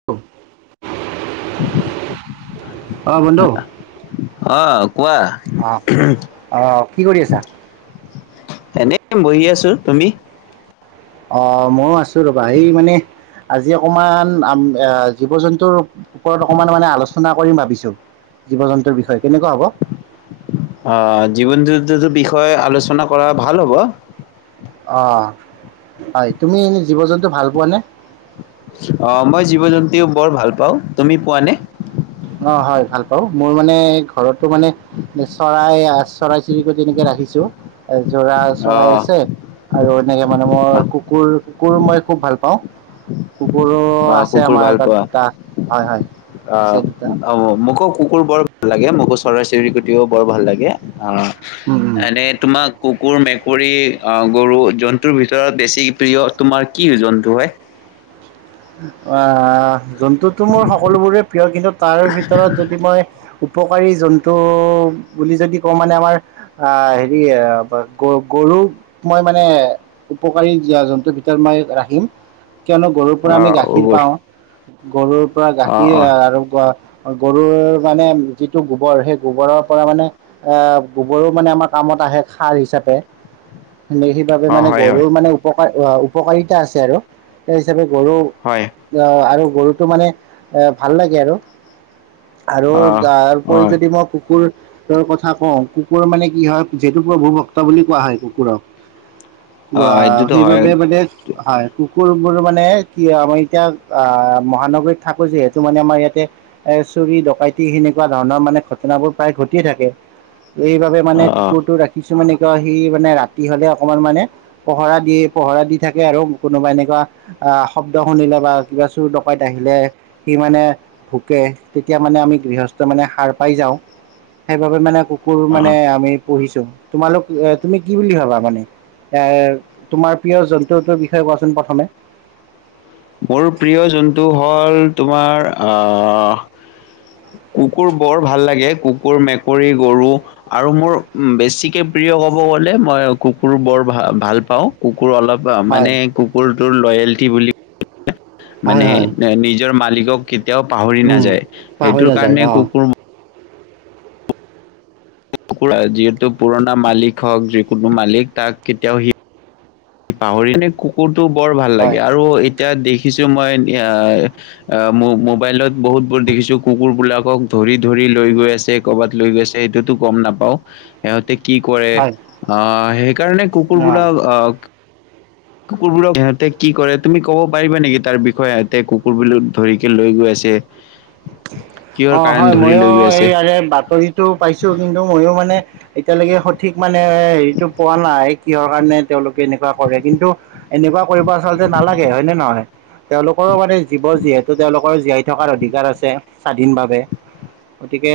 [inaudible] [inaudible] অ বন্ধু! আহ কোৱা। অ অ কি কৰি আছা এনে বহি আছো। তুমি? অ মইও আছো ৰ'বা, এই মানে আজি অকমান আম এ জীৱ-জন্তুৰ ওপৰত অকমান মানে আলোচনা কৰিম ভাবিছো। জীৱ-জন্তুৰ বিষয়, কেনেকুৱা হ'ব? অ জীৱন জন্তু বিষয়ে আলোচনা কৰা ভাল হ'ব। অ হয়, তুমি এনে জীৱ জন্তু ভাল পোৱা নে? অ মই জীৱ জন্তুও বৰ ভাল পাওঁ, তুমি পোৱানে? অ হয় ভাল পাওঁ, মোৰ মানে ঘৰটো মানে চৰাই আ চৰাই-চিৰিক তেনেকে ৰাখিছো এ জোৰা চৰাই অ' আছে আৰু এনেকে মানে মই অ' কুকুৰ কুকুৰ মই খুব ভাল পাওঁ। কুকুৰো অ' আছে কুকুৰ আমাৰ ভাল তাত পোৱা দুটা, হয় হয়। অ' আছে দুটা। অ মোকো কুকুৰ বৰ ভাল লাগে, মোকো চৰাই-চিৰিকুটিও বৰ ভাল লাগে। অ উম উম এনে তোমাক কুকুৰ মেকুৰী অ গৰু জন্তুৰ ভিতৰত বেছি প্ৰিয় তোমাৰ কি জন্তু হয়? আ জন্তুটো মোৰ সকলোবোৰে প্ৰিয় কিন্তু তাৰে ভিতৰত যদি মই উপকাৰী জন্তু বুলি যদি কওঁ মানে মই আঁ হেৰি এয়া গ গৰু মই মানে উপকাৰী জ জন্তুৰ ভিতৰত মই ৰাখিম। কিয়নো গৰু পৰা আমি অ' গাখীৰ কুকুৰ পাওঁ, গৰুৰ পৰা অ' গাখীৰ অ' আৰু গ গৰুৰ মানে যিটো গোবৰ সেই গোবৰৰ পৰা মানে এঁ গোবৰো মানে আমাৰ কামত আহে, খাৰ হিচাপে [unintelligible] সেই বাবে অ' মানে হয় হয় গৰুৰ মানে উপকাৰ উপকাৰিতা আছে আৰু সেই হিচাপে গৰু হয় ৱে আৰু গৰুতটো মানে এ ভাল লাগে আৰু আৰু অ' তাৰ উপৰি হয় যদি মই কুকুৰ ৰৰ কথা কওঁ, কুকুৰ মানে কি হয় যিহেতু প্ৰভু ভক্ত বুলি কোৱা হয় কুকুৰক। ৱা অ' এইটোতো সেইবাবে মানে হয় হয়, কুকুৰ বোৰ মানে কি য় আমাৰ এতিয়া আহ মহানগৰীত থাকো যিহেতু মানে আমাৰ ইয়াতে এ চুৰি ডকাইতি সেনেকুৱা ধৰণৰ মানে ঘটনাবোৰ প্ৰায় ঘটিয়ে থাকে। এইবাবে অ মানে অ কুকুৰটো ৰাখিছো মানে, কিয় সি মানে ৰাতি হ'লে অকমান মানে পহৰা দিয়ে, পহৰা দি থাকে আৰু কোনোবা এনেকুৱা, আহ শব্দ শুনিলে বা কিবা চুৰ ডকাইত আহিলে, সি মানে ভুকে, তেতিয়া মানে আমি গৃহস্থই মানে সাৰ পাই যাওঁ। সেইবাবে মানে কু কুৰ মানে অ আমি পুহিছো, তোমালোক এ, তুমি কি বুলি ভাবা মানে? এঁ, তোমাৰ প্ৰিয় জন্তুটোৰ বিষয়ে কোৱাচোন প্ৰথমে। মোৰ প্ৰিয় জন্তু হ'ল তোমাৰ, আহ কুকুৰ বৰ ভাল লাগে। কুকুৰ, মেকুৰী, গৰু আৰু মোৰ বেছিকে প্ৰিয় ক'ব গ'লে মই কুকুৰ বৰ ভা ভাল পাওঁ, কুকুৰ অলপ হয় মানে, কুকুৰটোৰ লয়েলটি বুলি হয় মানে, হয় নিজৰ মালিকক কেতিয়াও পাহৰি উম নাযায়। পাহৰি সেইটোৰ নাযায় কাৰণে অ কুকুৰ কুকুৰ যিহেতু পুৰণা মালিক হওঁক, যিকোনো মালিক তাক কেতিয়াও সি পাহৰি মানে, কুকুৰটো বৰ ভাল হয় লাগে আৰু এতিয়া দেখিছো মই এয়া আহ মো, মোবাইলত বহুত বোৰ দেখিছোঁ, কুকুৰ বিলাকক ধৰি ধৰি লৈ গৈ আছে। কবাত লৈ গৈছে, সেইটোতো গ'ম নাপাওঁ। সিহঁতে কি কৰে হয় অঁ, সেইকাৰণে কুকুৰ অ বোৰক অঁ কুকুৰ বোৰক সিহঁতে কি কৰে, তুমি ক'ব পাৰিবা নেকি? তাৰ বিষয়ে সিহঁতে কুকুৰবোৰক ধৰিকে লৈ গৈ আছে? কিহৰ অঁ কাৰণে হয়, ধৰি ময়ো লৈ গৈ আছে এইয়াৰে বাতৰিটো পাইছোঁ কিন্তু ময়ো মানে এতিয়ালেকে সঠিক মানে হেৰিটো পোৱা নাই কিহৰ কাৰণে তেওঁলোকে এনেকুৱা কৰে কিন্তু এনেকুৱা কৰিব আচলতে নালাগে হয়নে নহয়? তেওঁলোকৰো মানে জীৱ যিহেতু, তেওঁলোকৰ জীয়াই থকাৰ অধিকাৰ আছে। কৰে স্বাধীনভাৱে, গতিকে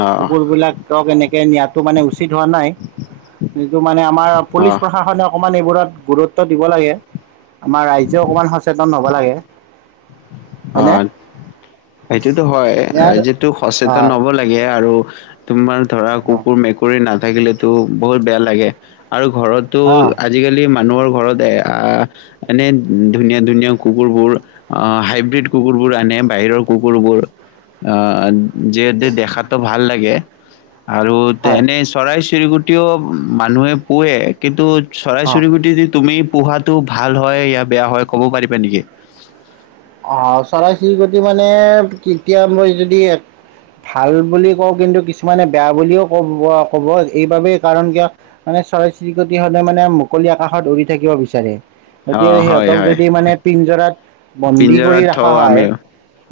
অ কুকুৰ বিলাকক এনেকে নিয়াটো মানে উচিত হোৱা নাই। যিটো মানে আমাৰ পুলিচ অ প্ৰশাসনক অকণমান এইবোৰত গুৰুত্ব দিব লাগে। আমাৰ ৰাইজেও অকণমান সচেতন হ'ব লাগে। হয়নে অঁ সেইটোতো হয়। ইয়াৰ ৰাইজেটো সচেতন অঁ হ'ব লাগে আৰু, তোমাৰ ধৰা অঁ কুকুৰ, মেক কুৰি নাথাকিলেতো বহুত বেয়া লাগে, আৰু ঘৰতো অঁ আজিকালি মানুহৰ ঘৰতে এ, আ এনেই ধুনীয়া ধুনীয়া কুকুৰবোৰ আহ হাই ব্ৰিদ কুকুৰবোৰ আনে, বাহিৰৰ কুকুৰবোৰ অ', যিহেতু দেখাত ত' ভাল লাগে, আৰু হয় এনেই চৰাই চিৰিকুটিও মানুহে পোৱে কিন্তু, চৰাই অঁ চিৰিকুটি যি তুমি পোহাতটো ভাল হয়, বেয়া হয় ক'ব পাৰিবা নিকি? আহ', চৰাই চিৰিকুটি মানে কেতিয়া মই যদি এক ভাল বুলি কওঁ কিন্তু কিছুমানে বেয়া বুলিও ক' ক'ব, এইবাবেই কাৰণ কিয় মানে চৰাই চিৰিকতি হতে মানে, মুকলি আকাশত উৰি থাকিব বিচাৰে। অ গতিকে হয় সিহঁতক হয় যদি মানে পিঞজৰাত বন্দী কৰি পিঞ্জৰাত ৰখা থওঁ আমি হয়।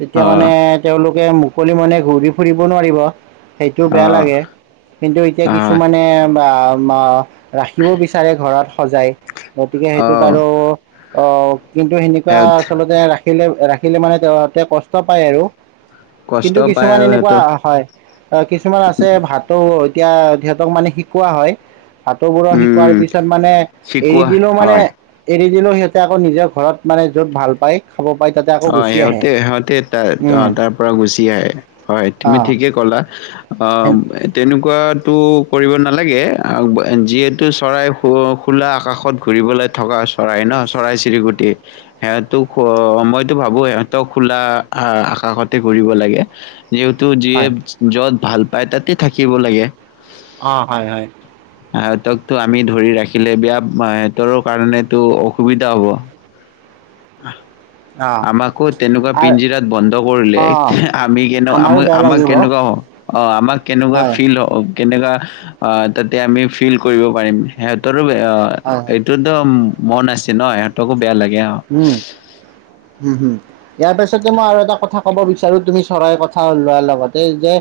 তেতিয়া মানে তেওঁলোকে মুকলি মানে ঘূৰি ফুৰিব নোৱাৰিব, সেইটো বেয়া অ', লাগে। কিন্তু এতিয়া আহ, কিছুমানে অ', অ', ৰাখিবওঁ বিচাৰে ঘৰত সজাই। গতিকে সেইটো অ', বাৰু, অ', কিন্তু এনেকুৱা সেত ৰাখিলে ৰাখিলে মানে তেওঁ, তেওঁ কষ্ট পায় আৰু। কষ্ট কিন্তু পায় কিছুমান আৰু এনেকুৱা সিহঁতৰ হয়। অ', কিছুমান আছে ভাটৌ। এতিয়া সিহঁতক মানে শিকোৱা হয়। ভাটৌবোৰক শিকোৱাৰ উম, পিছত মানে, এৰি শিকোৱা দিলোও মানে হয়। এৰি দিলেওঁ সিহঁতে আকৌ, নিজৰ ঘৰত মানে য'ত ভাল পাই খাব পাই। তাতে আকৌ অ', গুচি আহে সিহঁতে, সিহঁতে ত', তাৰ উম। অ' তাৰ পৰা গুচি আহে। হয়', তুমি অ', ঠিকে ক'লা। এন অ', তেনেকুৱাটো কৰিব নালাগে, যিহেতু চৰাই খোলা আকাশত ঘূৰিবলৈ থকা চৰাই ন' চৰাই-চিৰিকুটি সিহঁতো মই ভাবোঁ সিহঁতক খোলা আকাশতে ঘূৰিব লাগে। যিহেতু যিয়ে হয়। য'ত ভাল পায় তাতেই থাকিব লাগে। অ', হয়', হয়',। সিহতকতো আমি ধৰি ৰাখিলে বেয়া, সিহতৰ কাৰণে অসুবিধা হ'ব। আহ',। অ', আমাকো তেনেকুৱা আৰ পিঞ্জিৰাত বন্ধ কৰিলে, অ', আমি কেনে আমাৰো আম- বেয়া আমাক লাগিব হয়, কেনেকুৱা হওঁ। অ', আমাক কেনেকুৱা হয়, ফিল হ'ব? কেনেকুৱা তাতে আমি ফিল কৰিব পাৰিম। সিহঁতৰো হয়, সিহঁতৰো মন আছে ন', ইহঁতকো বেয়া লাগে অ',। উম', হম', হম',। ইয়াৰ পাছতে মই আৰু এটা কথা ক'ব বিচাৰোঁ, তুমি চৰাই কথা লোৱাৰ লগতে যে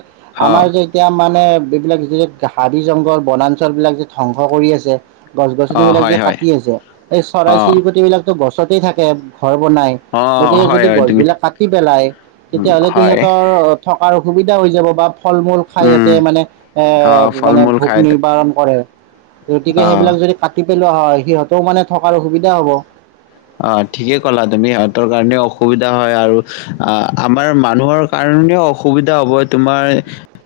অ আমাৰ যে, এতিয়া মানে এইবিলাক যে, হাবি বনাঞ্চলবিলাক যে ধ্বংস কৰি আছে। অ গছ-গছনিবিলাক হয় যে হয় কাটি আছে, এই অ চৰাই-চিৰিকটি বিলাকো থাকে ঘৰ বনায়। অ গতিকে হয় যদি হয় গছ তুমি বিলাক কাটি পেলাই, তেতিয়াহ'লেতো হয় সিহঁতৰ থকাৰ অসুবিধা হৈ যাব বা ফল-মূল খাই উম সিহঁতে মানে অ এ' ফল মানে মূল ভোগ খাই নিবাৰণ কৰে, গতিকে অ সেইবিলাক যদি কাটি পেলোৱা হয়, সিহঁতেও মানে থকাৰ অসুবিধা হ'ব। অ', ঠিক কলা তুমি, সিহঁতৰ কাৰণে অস অসুবিধা হয় আৰু আহ' আমাৰ মানুহৰ কাৰণেও অসুবিধা হ'ব, তোমাৰ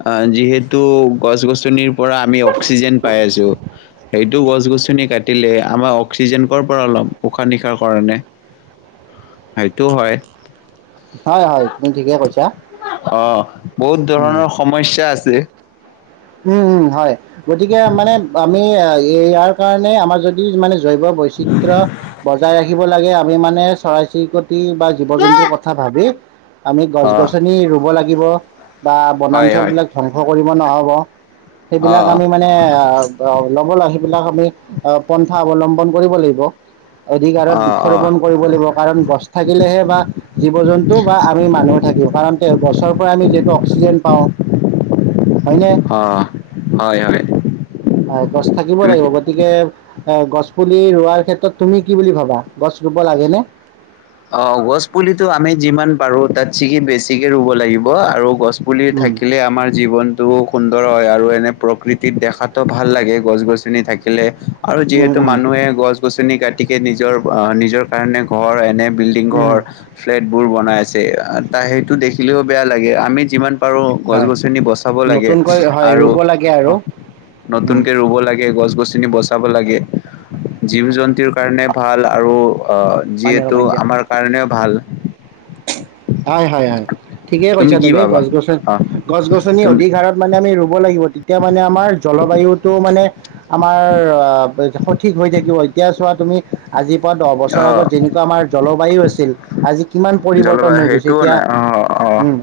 অ', যিহেতু গছ-গছনিৰ পৰা আমি অক্সিজেন পাই আছোঁ, সেইটো গছ-গছনি কাটি কাটিলে আমাৰ অক্সিজেননৰ পৰা ল'ম? উসাহ নিশাহ কাৰণে, সেইটো হয়। হয়', হয়', তুমি ঠিকে কৈছা। অ', বহুত উম ধৰণৰ সমস্যা আছে। উম হয়, গতিকে মানে আমি ইয়াৰ কাৰণে আমাৰ যদ মানে জৈৱ বৈচিত্ৰ বজাই ৰাখিব লাগে, আমি মানে চৰাই-চিৰিকট টি বা জীৱ-জন্তুৰ কথা ভাবি আমি অ গছ-গছনি ৰুব লাগিব। বা হয় হয় বনাঞ্চলবিলাক ধ্বংস কৰিব নহ'ব। অ সেইবিলাক আমি মানে আহ ল'ব ল সেইবিলাক আমি পন্থা অৱলম্বন কৰিব লাগিব। অধিক হাৰত অ অ বৃক্ষৰোপন কৰিব লাগিব কাৰণ গছ থাকিলেহে বা জীৱ-জন্তু বা আমি মানুহ থাকিম কাৰণ গছৰ পৰা আমি যিহেতু অক্সিজেন পাওঁ। হয়নে? অ হয়, হয়। গছ হয় থাকিব তুমি লাগিব গত তিকে অ গছ পুলি ৰোৱাৰ ক্ষেত্ৰত তুমি কি বুলি ভাবা? গছ ৰুব লাগেনে? অ গছ পুলিতো আমি যিমান পাৰো তাত ছিগি বেছিকে ৰুব লাগিব আৰু গছ পুলি উম থাকিলে আমাৰ জীৱন টো সুন্দৰ হয় আৰু এনে প্ৰকৃতিত দেখাতো ভাল লাগে গছ-গছনি থাকিলে। আৰু উম যিহেতু উম মানুহে গছ-গছনি কাটিকে নিজৰ নিজৰ কাৰণে ঘৰ এনে বিল্ডিং ঘৰ, উম ফ্লেটবোৰ বনাই আছে, সেইটো দেখিলেও বেয়া লাগে। আমি যিমান পাৰো, হয় গছ-গছনি বচাব লাগে নতুনকৈ হয় আৰু ৰুব লাগে আৰু হ উম নতুনকে ৰুব লাগে গছ-গছনি বচ তাব লাগে, জীৱ-জন্তুৰ কাৰণে ভাল আৰু আ পানী যিহেতু অকমান দিয়া কাৰ কাৰণেও ভাল। হয় হয় হয় ঠিকেই কৈছা কি তুমি ভাবা গছ-গছনি, অ গছ-গছনি তুমি অধিক হাৰত মানে আমি ৰুব লাগিব তেতিয়া মানে আমাৰ জলবায়ুটো মানে আমাৰ আ [unintelligible] সঠিক হৈ থাকিব এতিয়া চোৱা তুমি আজিৰ পৰা দহ বছৰ অ আগত যেনেক ত আমাৰ জলবায়ু আছিল আজি কিমান পৰিৱত ৰ্তন জলবায়ু হৈ গৈছে। সেইটোও এতিয়া নাই অ অ উম,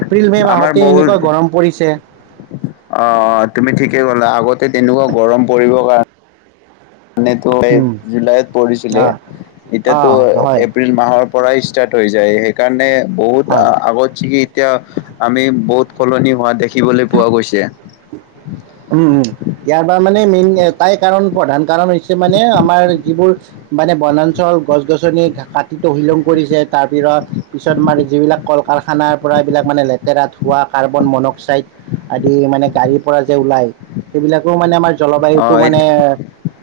এপ্ৰিল মে আমাৰ মাহতে বহুত এনেকুৱা গৰম পৰিছে। অ তুমি ঠিকে ক'লা আগতে তেনেকুৱা গৰম পৰিব কাৰ এনেতো এই উম, জুলাইত পৰিছিলে অ', এতিয়াতো অ', হয়, এপ্ৰিল মাহত পৰাই ষ্টাৰ্ট হৈ যায়, সেইকাৰণে বহুত হয়, আগত যিকি এতিয়া আমি বহুত সলনি হোৱা দেখিবলৈ পোৱা গৈছে। উম উম। ইয়াৰ পৰা মানে মেইন এটাই কাৰণ প্ৰধান কাৰণ হৈছে মানে আমাৰ যিবোৰ মানে বনাঞ্চল গছ গছনি কাটি তহিলং কৰিছে তাৰপিছত পিছত মাৰি যিবিলাক কল-কাৰখানাৰ পৰা এইবিলাক মানে লেতেৰা ধোৱা কাৰ্বন মনক্সাইড আদি মানে গাড়ীৰ পৰা যে ওলাই, সেইবিলাকো আমাৰ অ জলবায়ুতো মানে এইটো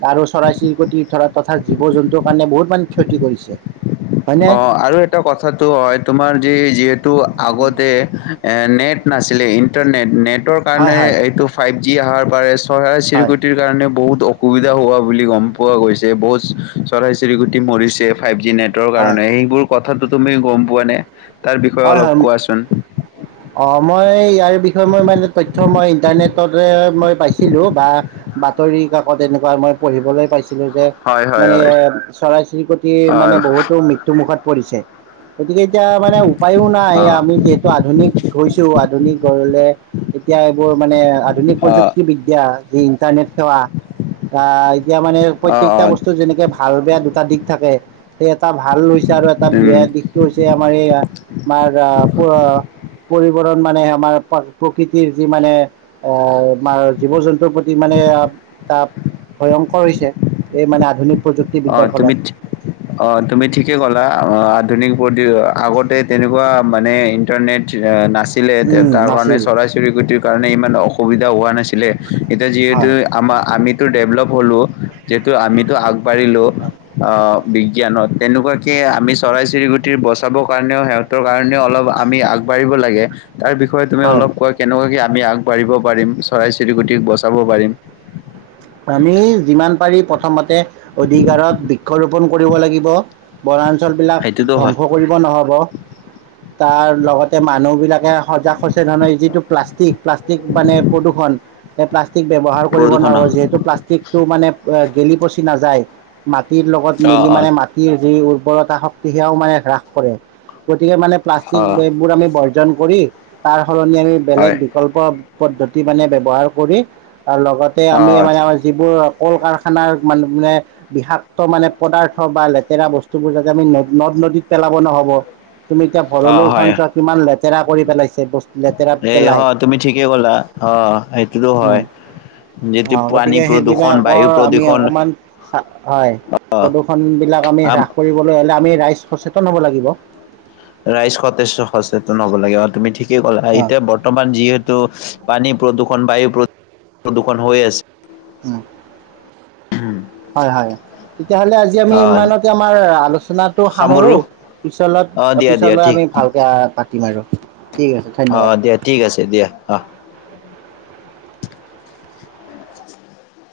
আৰু চৰাই-চিৰিকতি ধৰা তথা জীৱ-জন্তুৰ কাৰণে বহুত মানে ক্ষতি কৰিছে। হয়নে? অ আৰু এটা কথাটো হয় তোমাৰ যি যিহেতু আগতে এ নেট নাছিলে ইণ্টাৰনেট নেটৰ হয়, কাৰণে হয়, এইটো ফাইভ জি আহাৰ পাৰেছ হয়। চৰাই-চিৰকটিৰ কাৰণে বহুত অুবিধা হোৱা বুলি গম পোৱা গৈছে বহুত চৰাই-চিৰকতি মৰিছে ফাইভ জি নে টৰ হয়, কাৰণে সেইবোৰ কথাটো তুমি গম পোৱা নে তাৰ বিষয়ে হয়, অলপ হয়। কোৱাচোন? অ মই ইয়াৰ বিষয়ে মই ইমান তথ্য মই ইণ্টাৰনেট তত এয়াত মই পাইছিলো বা বাতৰি কাকত এনেকুৱা মই পঢ়িবলে পাইছ ছিলো যে হয় হয় মানে হয় চৰাই-চিৰিকটিৰ অ মানে বহুতো মৃত ত্যু মুখত পৰিছে, গতিকে এতিয়া মানে উপায়ো নাই অ আমি যিহেতু আধুনিক হৈছো আধুনিক হ'লে এতিয়া এইবোৰ মানে আধ আধুনিক অ প্ৰযুক্তিবিদ্যা যি ইণ্টাৰনেট সেৱা এতিয়া মানে অ প্ৰত্যকটা বস্তু অ যেনেকে ভাল বেয়া দুটা দিশ থাকে সেই এটা ভাল হৈছে আৰু এটা বেয়া উম দিশ টো হৈছে আমাৰ এই আমাৰ প পৰিবৰন মানে আমাৰ প্ৰকৃতিৰ যি মানে আমাৰ জীৱ জন্তুৰ প্ৰতি মানে এটা ভয়ংকৰ হৈছে এই মানে আধুনিক অ প্ৰযুক্তিবিদ্যাৰ তুমি ঠি [inaudible] অ তুমি ঠিকে ক'লা আধুনিক আগতে তেনেকুৱা মানে ইণ্টাৰনেট নাছি লে উম তাৰ কাৰণে নাছিল চৰাই চিৰকটিৰ কাৰণে ইমান অসুবিধা হোৱা নাছিলে এতিয়া যিহেতু হয় আমাৰ আমিতো ডেভলপ হ'লো যিহেতু আমিতো আগবাঢ়িলো, অ। অ বিজ্ঞানত তেনেকুৱাকে আমি চৰাই চিৰিকটিৰ বচাবৰ কাৰণেও সিহত ত কাৰণেও অলপ আমি আগবাঢ়িব লাগে। তাৰ বিষয়ে তুমি হয় অলপ কয় কেনেকুৱাকে আমি আগবাঢ়িব পাৰিম চৰাই চিৰিকটিক বচাব পাৰিম। আমি যিমান পাৰি প্ৰথমতে অধিক হাৰত বৃক্ষৰোপন কৰিব লাগিব বনাঞ্চ ঞ্চল বিলাক সেইটোতো হয় ধ্বংস কৰিব নহব, তাৰ লগতে মানুহবিলাক সজাগ হৈছে ধৰণৰ যিটো প্লাষ্টিক প্লাষ্টিক মানে প্ৰদূষণ এই প্লাষ্টিক ব্যৱহাৰ কৰিব প্ৰদূষণ নোৱাব যিহেতু প্লাষ্টিকটো মানে গেলি পচি নাযায়। মাটিৰ লগত অ' মিলি মানে মা অ' টিৰ যি উৰ্বৰতা শক্তি সেয়াও মানে হ্ৰাস কৰে, গতিকে মানে অ' প্লাষ্টিকবোৰ আমি ব ৰ্জন কৰি তাৰ সলনি আমি বেলেগ হয় প্ৰকল্প পদ্ধতি মানে ব্যৱহাৰ কৰি আৰু লগতে আমি অ'। মানে যিবোৰ কল কাৰখানাৰ মানে বিষাক্ত পদাৰ্থ বা লেতেৰা বস্তুবোৰ যাতে আমি ন নদ নদীত পেলাব নহব। তুমি এতিয়া অ ভৰলু হয় খন চোৱা কিমান লেতেৰা কৰি পেলাইছে বস্তু লেতেৰা এই অ পেলাই। তুমি ঠিকে ক'লা। অ সেইটোতো হয়। যিটো অ পানী গতিকে প্ৰদূষণ বায়ু সেইবিলাকৰ আমি প্ৰদূষণ অকমান হয়। প্ৰদূষন বিলাক আমি আম হ্ৰাস কৰিবলৈ হলে আমি ৰাইজ সচেতন হব লাগিব। ৰাইজ সতেজ সচেতন হ'ব লাগে তুমি ঠিকেই কলা অ এতিয়া বৰ্তমান যিহে তু পানী প্ৰদূৰষণ বায়ু প্ৰদূষণ হৈ আছে। উম। হয় হয় তেতিয়াহ'লে আজি আজি আমি অ ইমানতে আমাৰ আলোচনাটো সামৰো পিছলে অ দিয়া দিয়া পিছলে ঠিক আমি ভাল এতিয়া পাতিম আৰু ঠিক আছে। ধন্যবাদ অ', দিয়া ঠিক আছে দিয়া অ'।